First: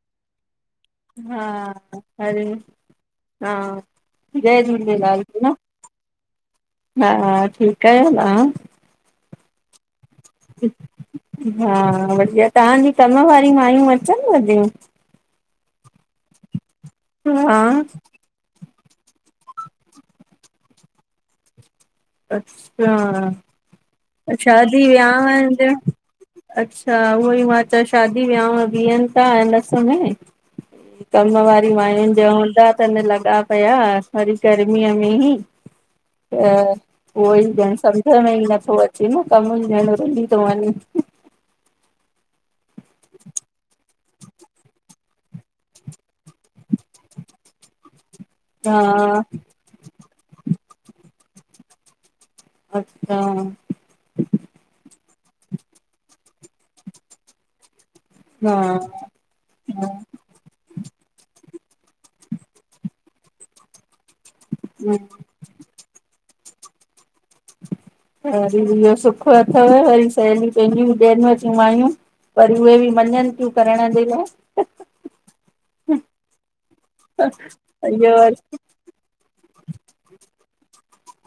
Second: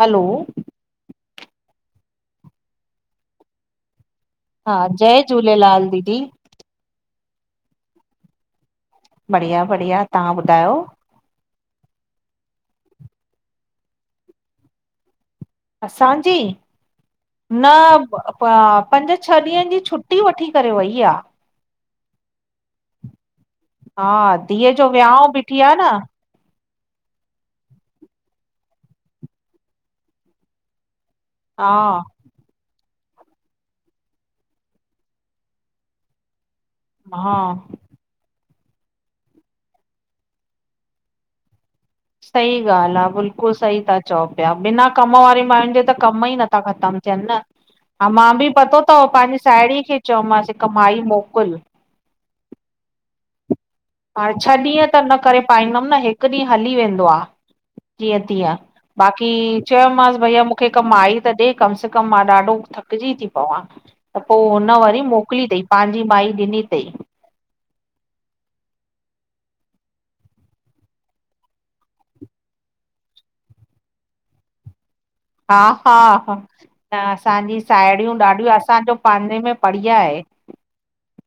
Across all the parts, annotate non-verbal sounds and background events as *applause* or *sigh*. हलो हा हरिओम हा जय हा झूलेलाल जय भेण झूलेलाल दीदी हा ठीकु आहियो तव्हां? बढ़िया बढ़िया तव्हां ॿुधायो? हा बढ़िया तव्हांजी कम वारी मायूं अचनिव तियूं? असांजी, हा न पंज छह ॾींहंनि जी छुट्टी वठी करे वई आहे। अच्छा, हा धीअ शादी जो वियांउ विहावन बीठी त आ न अच्छा, उहो ई मां चयो शादी वियाव बीहनि था हिन समय कम वारी हा मायुनि जा हूंदा तन लॻा पिया वरी गर्मीअ में ई त उहो हा ई ॼण सम्झ में ई नथो अचे न कमु ई ॼण रुली थो वञे। सही ॻाल्हि आ बिल्कुलु सही ता चओ पिया बिना कम वारी माइनि जे त कम ई नथा ख़तम थियनि न हा मां बि पतो तव हा पंहिंजी साहेड़ी खे चयोमांसि हिक माई मोकिल अचछा हाणे छह ॾींहं त न करे पाईंदमि न हिकु ॾींहुं हली वेंदो आ जीअ तिय हा हा बाक़ी चयोमाँस भैया मूंखे हिक माई त ॾे कम से कम मां ॾाढो थकिजी थी पवां त पोइ हुन वरी हम्म मोकिली अथई पंहिंजी माई ॾिनी अथई। वरी बी इहो सुख अथव वरी सहेलीयूं पंहिंजियूं ॾियनवतियूं मायूं। वरी उहे बि मञनि थियूं करण जे लाइ। हा हा हा न असांजी इहो साहेड़ियूं वरी ॾाढियूं असांजो पंहिंजे में बढ़िया आहे।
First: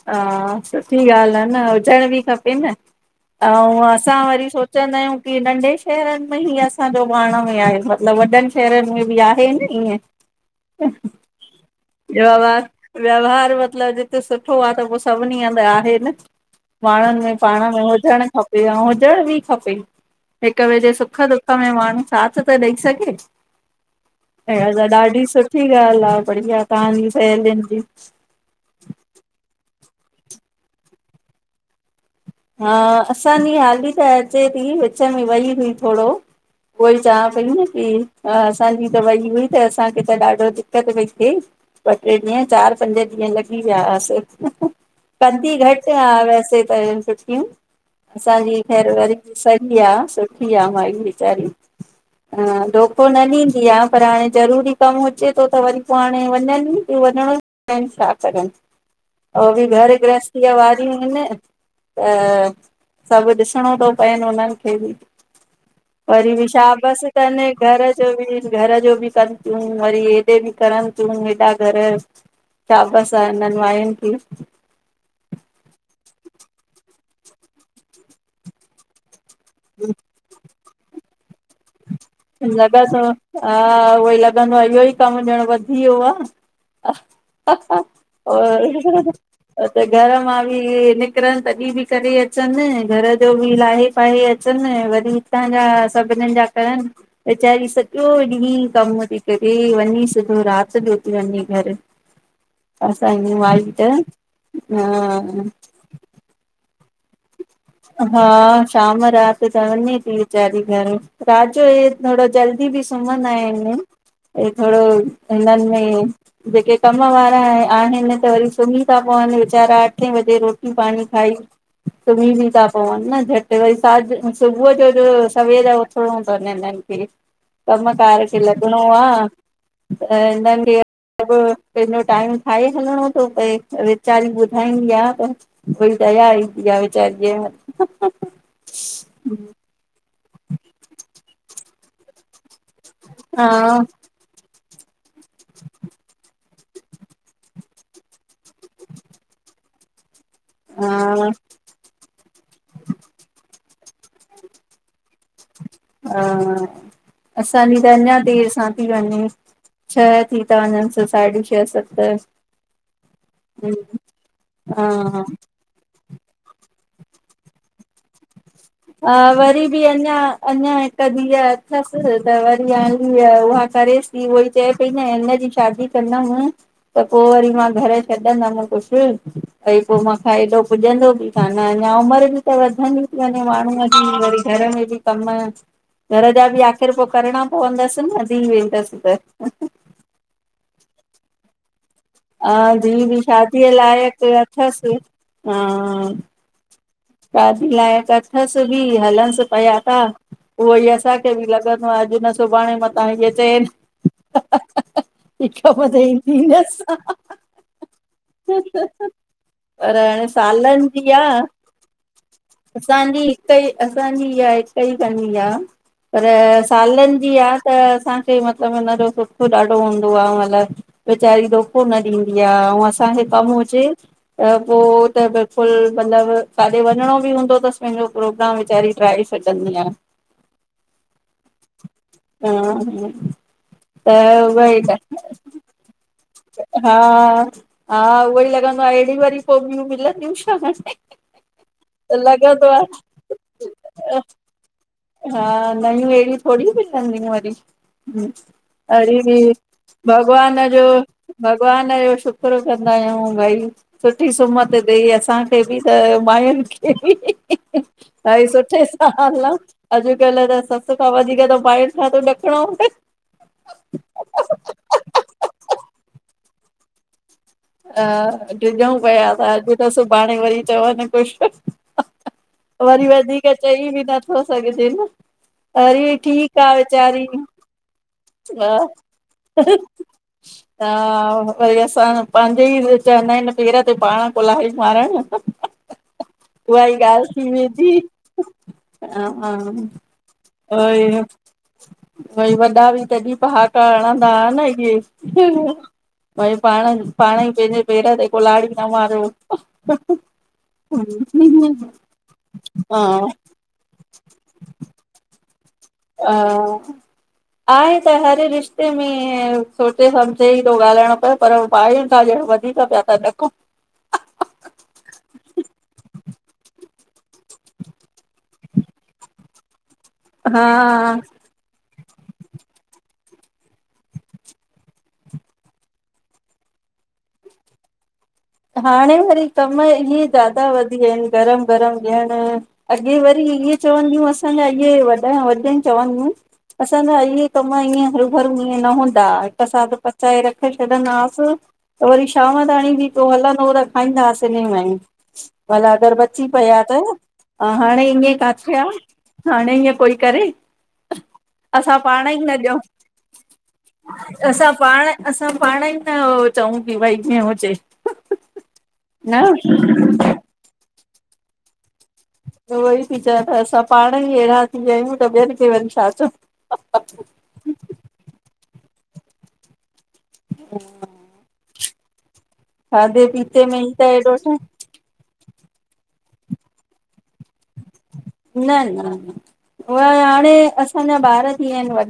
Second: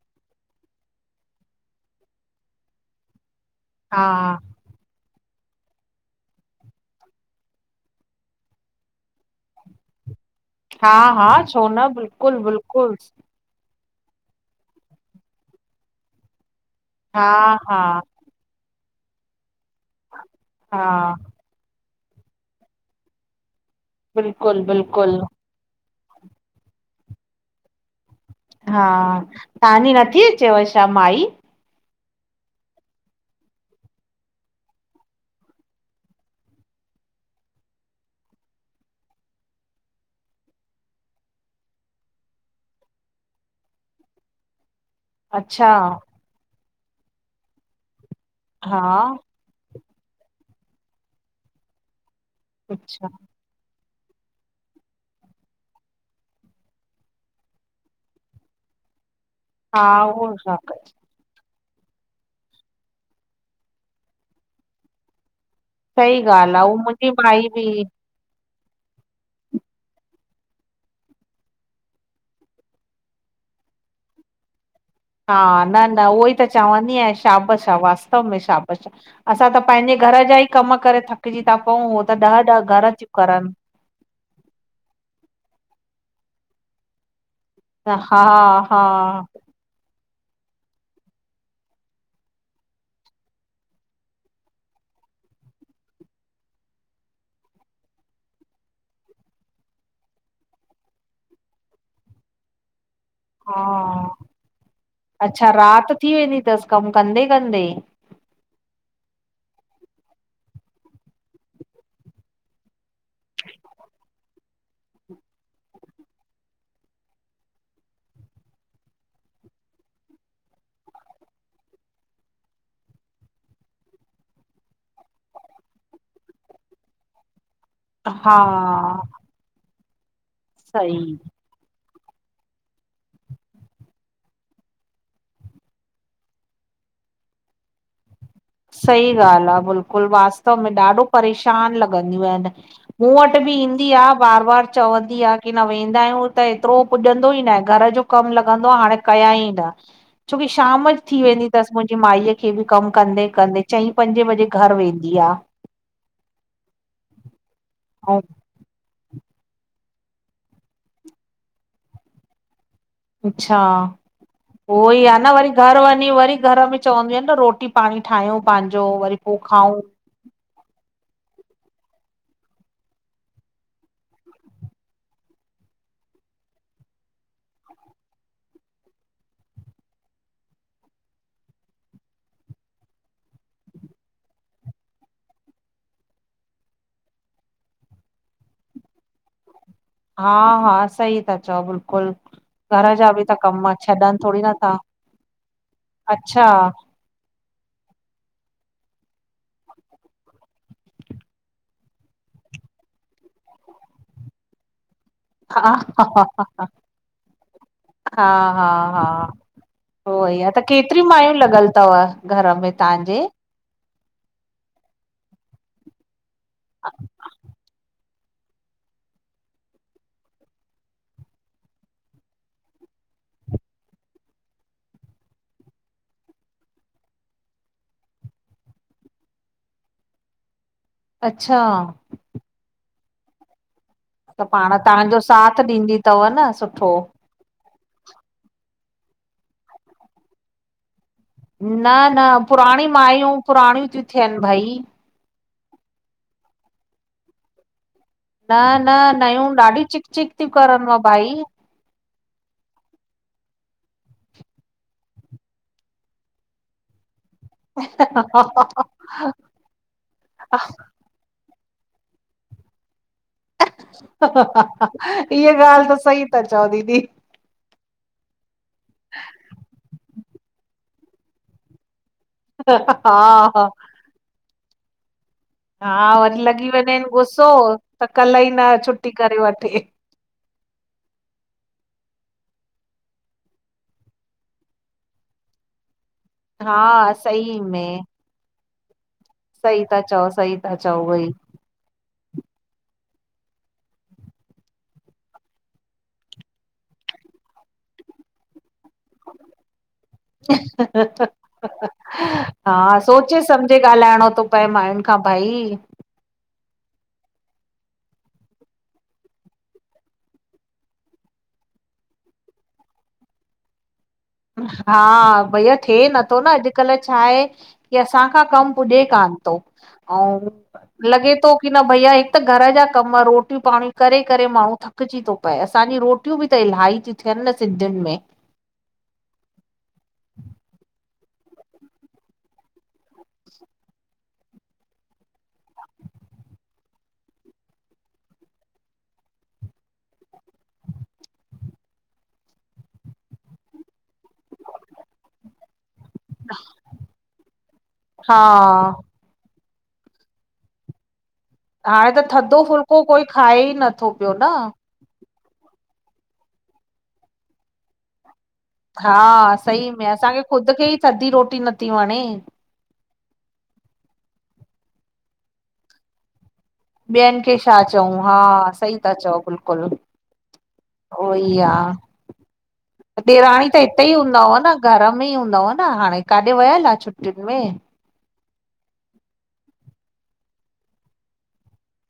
हा सुठी ॻाल्हि आहे न हुजण बि खपे न ऐं हा असां वरी चवंदा आहियूं की नंढे शहरनि में ई असांजो पाण में आहे मतिलबु वॾनि शहरनि में बि आहे न ईअं। हा हा छो न बिल्कुलु व्यवहार बिल्कुलु व्यवहार मतिलब सुठो आहे त पो सभिनी हंधि आहे न, माण्हुनि हा में पाण हा में हुजणु खपे। ऐं हुजण बि खपे। हिकु ॿिए हा जे सुख ह में माण्हू साथ त ॾेई सघे। बिल्कुलु अहिड़ी त बिल्कुलु ॾाढी सुठी सुठी ॻाल आहे बढ़िया, तव्हांजी सह जी हा तव्हांजी नथी अचेव छा माई? हा असांजी हाली त अचे थी, विच में वई हुई थोरो उहोई चवां पई न की असांजी तवई हुई त असांखे त ॾाढो दिक़त पई थिए। ॿ टे ॾींहं। चारि, पंज ॾींहं लॻी विया हस। कंधी अच्छा घटि आहे वैसे त छुटठियूं असांजी हा ख़ैर वर सही आहे सुठी आहे माई वीचारी अ धोखो अच्छा न ॾींदी आ। पर हाणे ज़रूरी कमु हुजेे थो त वरी पोइ हाणे वञनि वञिणो छा कनि, बि हा घरु उहो गृहस्थीअ वारियूं आहिनि। त सभु ॾिसणो थो पएनि उन्हनि खे बि। सही वरी बि ॻाल्हि आहे उहा शाबस बसि मुंहिंजी तन माई बि घर घर जो बि कनि थियूं, वरी हेॾे बि कनि तियूं हेॾा घर शाबस आ हिनन मायुन के हा। न न, उहो ई त चवंदी आहेयां शाबश आ वास्तव में शाबश आ। असां त पंहिंजे घर जा ई कम करे थकिजी था पऊ लॻंदो हा, उहो ई लॻंदो आहे इहो ई कम जण वधी वियो आ, त हा हा और त घर मां बि निकरनि तॾहिं बि करे अचनि, घर जो बि लाहे पाहे अ चन, वरी हितां जा सभिनी जा करनि वेचारी सॼो ॾींहुं कम थी करे, वञी सधो राति जो थी वञे घरु असांजी हा माइट त हा अच्छा राति थी वेंदी अथसि कमु कंदे कंदे हा शाम रात चवंदी थी वेचारी घर, रातजो हे थोरो जल्दी बि सुम्हंदा आहिनि, थोरो हिननि में जेके कम वारा आहिनि त वरी सुम्ही था पवनि वीचारा अठे बजे रोटी पाणी खाई सुम बि था पवनि न, झटि वरी सां सुबुह जो जो सवेर उथणो अथनि हिननि खे कमकार हा खे लॻणो आहे त हिननि खे सही सभ पंहिंजो टाइम ठाहे हलिणो थो पए। वीचारी ॿुधाईंदी आहे त भई दया ईंदी आ प आहे वेचार सही ॻाल्हि आहे बिल्कुलु वास्तव में ॾाढो परेशान लॻंदियूं आहिनि। मूं वटि बि हा ईंदी आ। बार बार चवंदी आ, की न वेंदा आहियूं त एतिरो पुॼंदो ई न आहे घर जो कम लॻंदो आहे हाणे कया ई न। छो की शाम जो थी हा वेंदी अथसि मुंहिंजी माई खे बि कमु कंदे। चईं पंजे बजे घर वेंदी आ। हा असांजी त अञा ऐं देरि सां थी वञे छह थी था वञनि स साढी छह सत अच्छा, हा उहो ई आ न वरी घर वञी वरी घर में चवंदी आहिनि न रोटी पाणी ठाहियूं पंहिंजो हा वरी पोइ खाऊं बि अञा अञा हिकु धीह अथसि त वरी आ उहा करेस उह चए पई न इजी शादी कंदमि त पोइ वरी मां घरु छॾंदमि कुझु भई पो माखां एॾो पुॼंदो बि कान, अञा उमर बि त वधंदी ती वञे। त, माण्हूं अची, वरी घर में बि कम। घर जा बि आख़िर पो करणा पवंदस न, धी वेंदस त। हा हा, सही ता चौ, बिल् कुल, हा घर धीउ जा बि त शादीअ कम, छॾन लाइक़ थोरी नथा, अथसि हा अच्छा! शादी लाइक अथस बि, हलन्स पया था। उहोई असांखे बि लॻंदो आ, अॼ न सुभाणे मतां हीअ चएन। हिक हा ॿ त हा ईंदी, असां हा हा हा पर, सालन जी आ। तव। असांजी, हिकई असांजी इहा हिक ई कंदी आ। पर सालन जी आ, त असांखे मतलब हुनजो सुख ॾाढो हूंदो आ, मतलब। वेचारी धोखो न ॾींदी आ, अऊं असांखे कम हुजे त पो त, बिल्कुल मतलब काथे वञणो बि हूंदो तस, पैंजो प्रोग्राम विचारी ड्राहे छॾंदी आ। अच्छा हा त, पाण उहई त, तव्हांजो साथ ॾींदी अथव न सुठो। हा हा, उहोई लॻंदो आ, एड़ी वरी पो ॿयूं मिलंदयूं छा? न न, लॻंदो आ पुराणी मायूं पुराणयूं त्यूं थ्यन भाई। हा, नयूं एढ़यूं थोरी मिलंदयूं वरी। न न वरी नयूं बि ॾाढी चिक चिक थियूं भॻवान जो करनि मां भाई। भक् भॻवान जो, शुकुरु कंदायूं भाई। सुठी सुमत ॾे, असांखे बि, त मायुन खे बि। भाई सुठे सां हलऊं। अॼकल्ह त ससु खां वधीक त, मांयुन खां तो ॾकणो पै। इहा ॻाल्ह त सही ता चौ, दीदी! अ ड्रिजूं पया त अॼ न सुभाणे वरी चवन कुछ? वरी वधीक हा हा चई बि नथो सघजे न। हा, अरे वरी ठीकु लॻी आहे वञेन वीचारी गुसो, त कल्ह ई न छुट्टी करे वठे। त, वरी असां पांजे ई चवंदा एन, पेर ते पाण कुल्हाड़ी मारण। उहाई हा ॻाल थी सही वेंदी। में हां हां, सही था चओ सही था चओ उहोई वरी वॾा बि कॾी पहाका हणंदा हा न, इहे। भई, पाण, पाण ई पैंजे पेर ते कुल्हाड़ी ता मार् हा, सोचे समझ सम्झे ॻाल्हाइणो तो पए मायुन खां भाई। हा आहे त हर रिश्ते में, सोचे सम्झे ई थो ॻाल्हाइणो पै। पर, मांयुन खां ॼण वधीक प्या ता ॾकूं। हा, भइया थे नथो न, अॼकल्ह छाहे। की असांखां कम पुॼे कान तो, अऊं हा लॻे तो की न भइया, हिक त घर जा कम, रोटयूं पाणी करे, करे माण्हूं थकजी तो पए, असांजी रोटी रोटयूं बि त इलाही त्यूं थ्यन न सिंधियुन में। हाणे वरी कम इहे ज्यादा वधी विया आहिन। गरम-गरम ॾियण अॻे वरी इहे चवंदियूं, असांजा इहे वॾा, वॾनि चवंदियूं। असांज इ कम ईअं हरू-भरू ईअं न हूंदा, हिकु साथ पचाए रख छॾंदासीं। त वरी शाम ताणी बि पोइ हलंदो, त खाईंदा आसिन एन में ही। भला घरि बची पिया त, हाणे ईअ हा किथे आ? हाणे इअं कोई करे? असां हाणे त पाण ई न थधो ॾियूं। फुल्को कोई खाए ई नथो पियो न असां पाण असां पाण ई न चऊं, की भई ईअं हुजे। न हां, सही में, असांखे ख़ुद खे ई थधी रोटी नथी वणे। त उहो ई थी चये त, असां पाण ई अहिड़ा थी वया आहियूं। त ॿियन खे वरी छा चऊ। ॿयन खे छा चऊं? हां, सही था चओ बिल्कुल। हां *inaudible* उहो ई आ, खाधे पीते ॾेराणी में त हिते ई एॾो छा हूंदव न? घर में ई हूंदव न। हाणे काॾे वयल आ छुटियुन में? न-न, उ हाणे, असांजा ॿार थी वया आहिन वॾा।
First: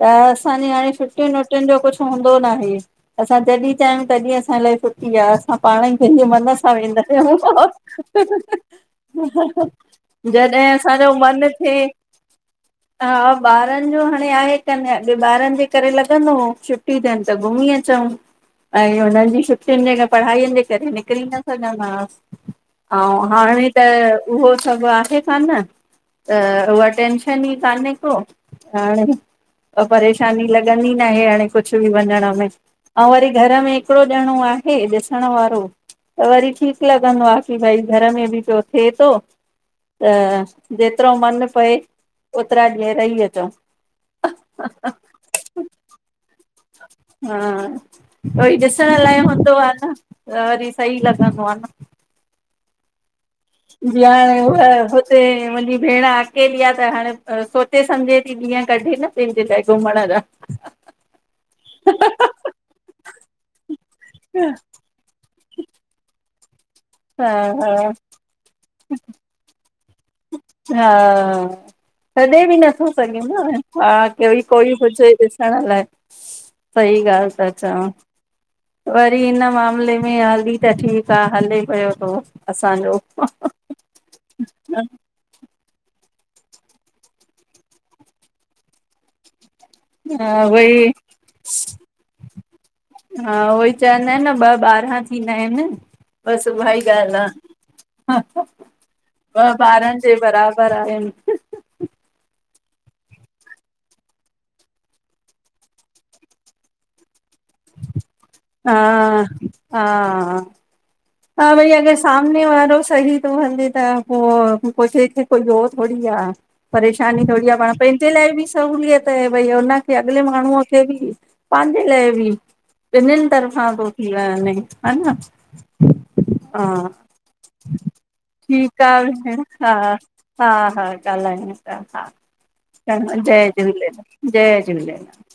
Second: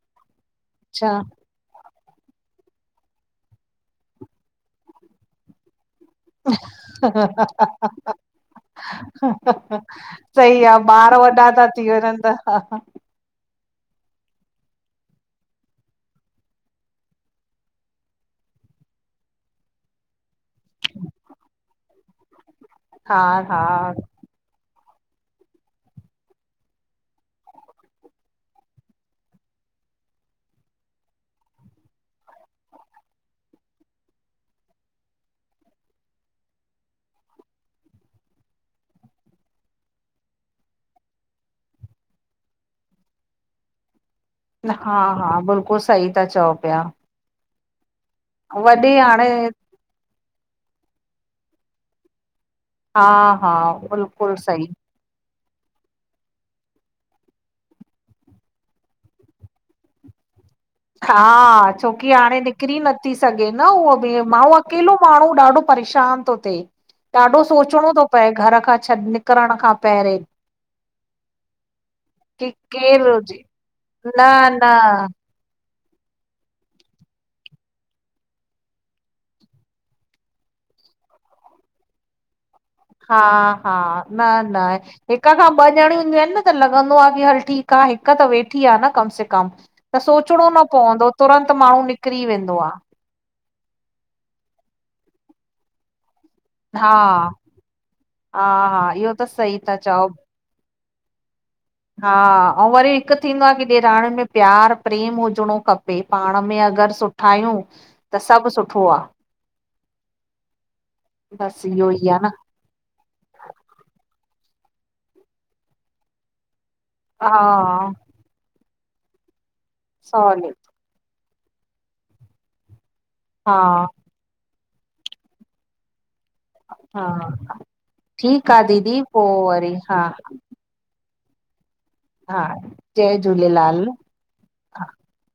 त असांजी हाणे अच्छा छुटियूं न छटियुन जो कुछ हूंदो ना आहे। असां जॾहिं चाहियूं, तॾहिं असां लाइ छुटी आहे। असां पाण ई पहिंजे मन सां वेंदा आहयूं। *unintelligible* सही जॾहिं आ असांजो ॿार मन वॾा था थिए। थी वञनि त हां, ॿारन जो हाणे आहे कान। अगै ॿारन जे करे लॻंदो हो। छुट छुट्टी थथे त घुमी अचूं। ऐं हुनन जी छुट्टियुन जे पढ़ाईन जे करे निकिरी न सघंदां हास। अऊ हा हा हाणे त, उहो सभ आहे कान्ह। त, उहा टेंशन ई कान्हे को हाणे। परेशानी लॻंदी ना आहे। हाणे कुछ बि वञण में। अऊ वरी घर में हिकड़ो डणो आहे, ॾिसणु वारो। त वरी ठीक लॻंदो आ, की भाई घर में बि पयो थेतो। त जेतरो मन पए, ओतरा ॾींहं रही अचो। हां-हां, बिल्कुल सही था चओ पया। हां, वरी ॾिसण लाइ हाणे हूंदो आ न। त वरी सही लॻंदो आ न। हां-हां। ाण उ *inaudible* उते मुंहिंजी भेण अकेली आ। त हाणे सोचे सम्झे थी ॾींहं कढे न, पंहिंजे लाइ घुमण जा। *inaudible* हां, छोकी हाणे निकरी नथी सघे न? उहा बि मअ अकेलो माण्हू ॾाढो परेशान थो थिए। हा ॾाढो हा सोचणो थो पए घर खां छॾ। करण खां पहररे। हां, तॾहिं छाडा की बि नथो केरु सघे हुजे न। हां, न कोई-कोई न हुजे, डिस ण लाइ, सही ॻाल्ह ता चवां। वरी हिन मामले में हाली त ठीक आ हले पयो तो। हां-हां। न-न, हिक खां ॿ डणियूं हुदियूं ईन। त लॻंदो आ की हल ठीकु आ हिक त वेठी आ न कम से कम त हा सोचणो न वई पवंदो आहे। तुरंत माण्हू निकिरी वेंदो आ। हां, उहो ई चवंदा आहिन न ॿ ॿारा थींदा आहिन बस उहा ई हा ॻाल्ह आ। हा *unintelligible* हा इहो त सही ॿ ता ॿारन चओ जे बराबर आहिन। हा वरी हिक थींदो आ की ॾेराणीण में प्यार प्रेम हुजणो खपे पाण में अगर सुठो। सुठा आयूं त सॿ हा सुठो आ। हा हा बस भई इहो अगर ई आ न सामने वारो सही तो हले। त पो केंखे कोई हो थोडी आ परेशानी थोडी आ पाण हा पेंॼे लाइ ॿि। सहुलियत ह भई हुन खे अॻले सवली माणूअ खे ॿि पांॼे लाइ ॿि ॿिनन। हा तरफ़ां तो थी वनै हना? हा ठीकु ठीक आ दीदी पो भैण वरी हा हा-हा-हा। ॻालखयूं तान हा चॻो जय झूलेलाल, जय झूलेलाल।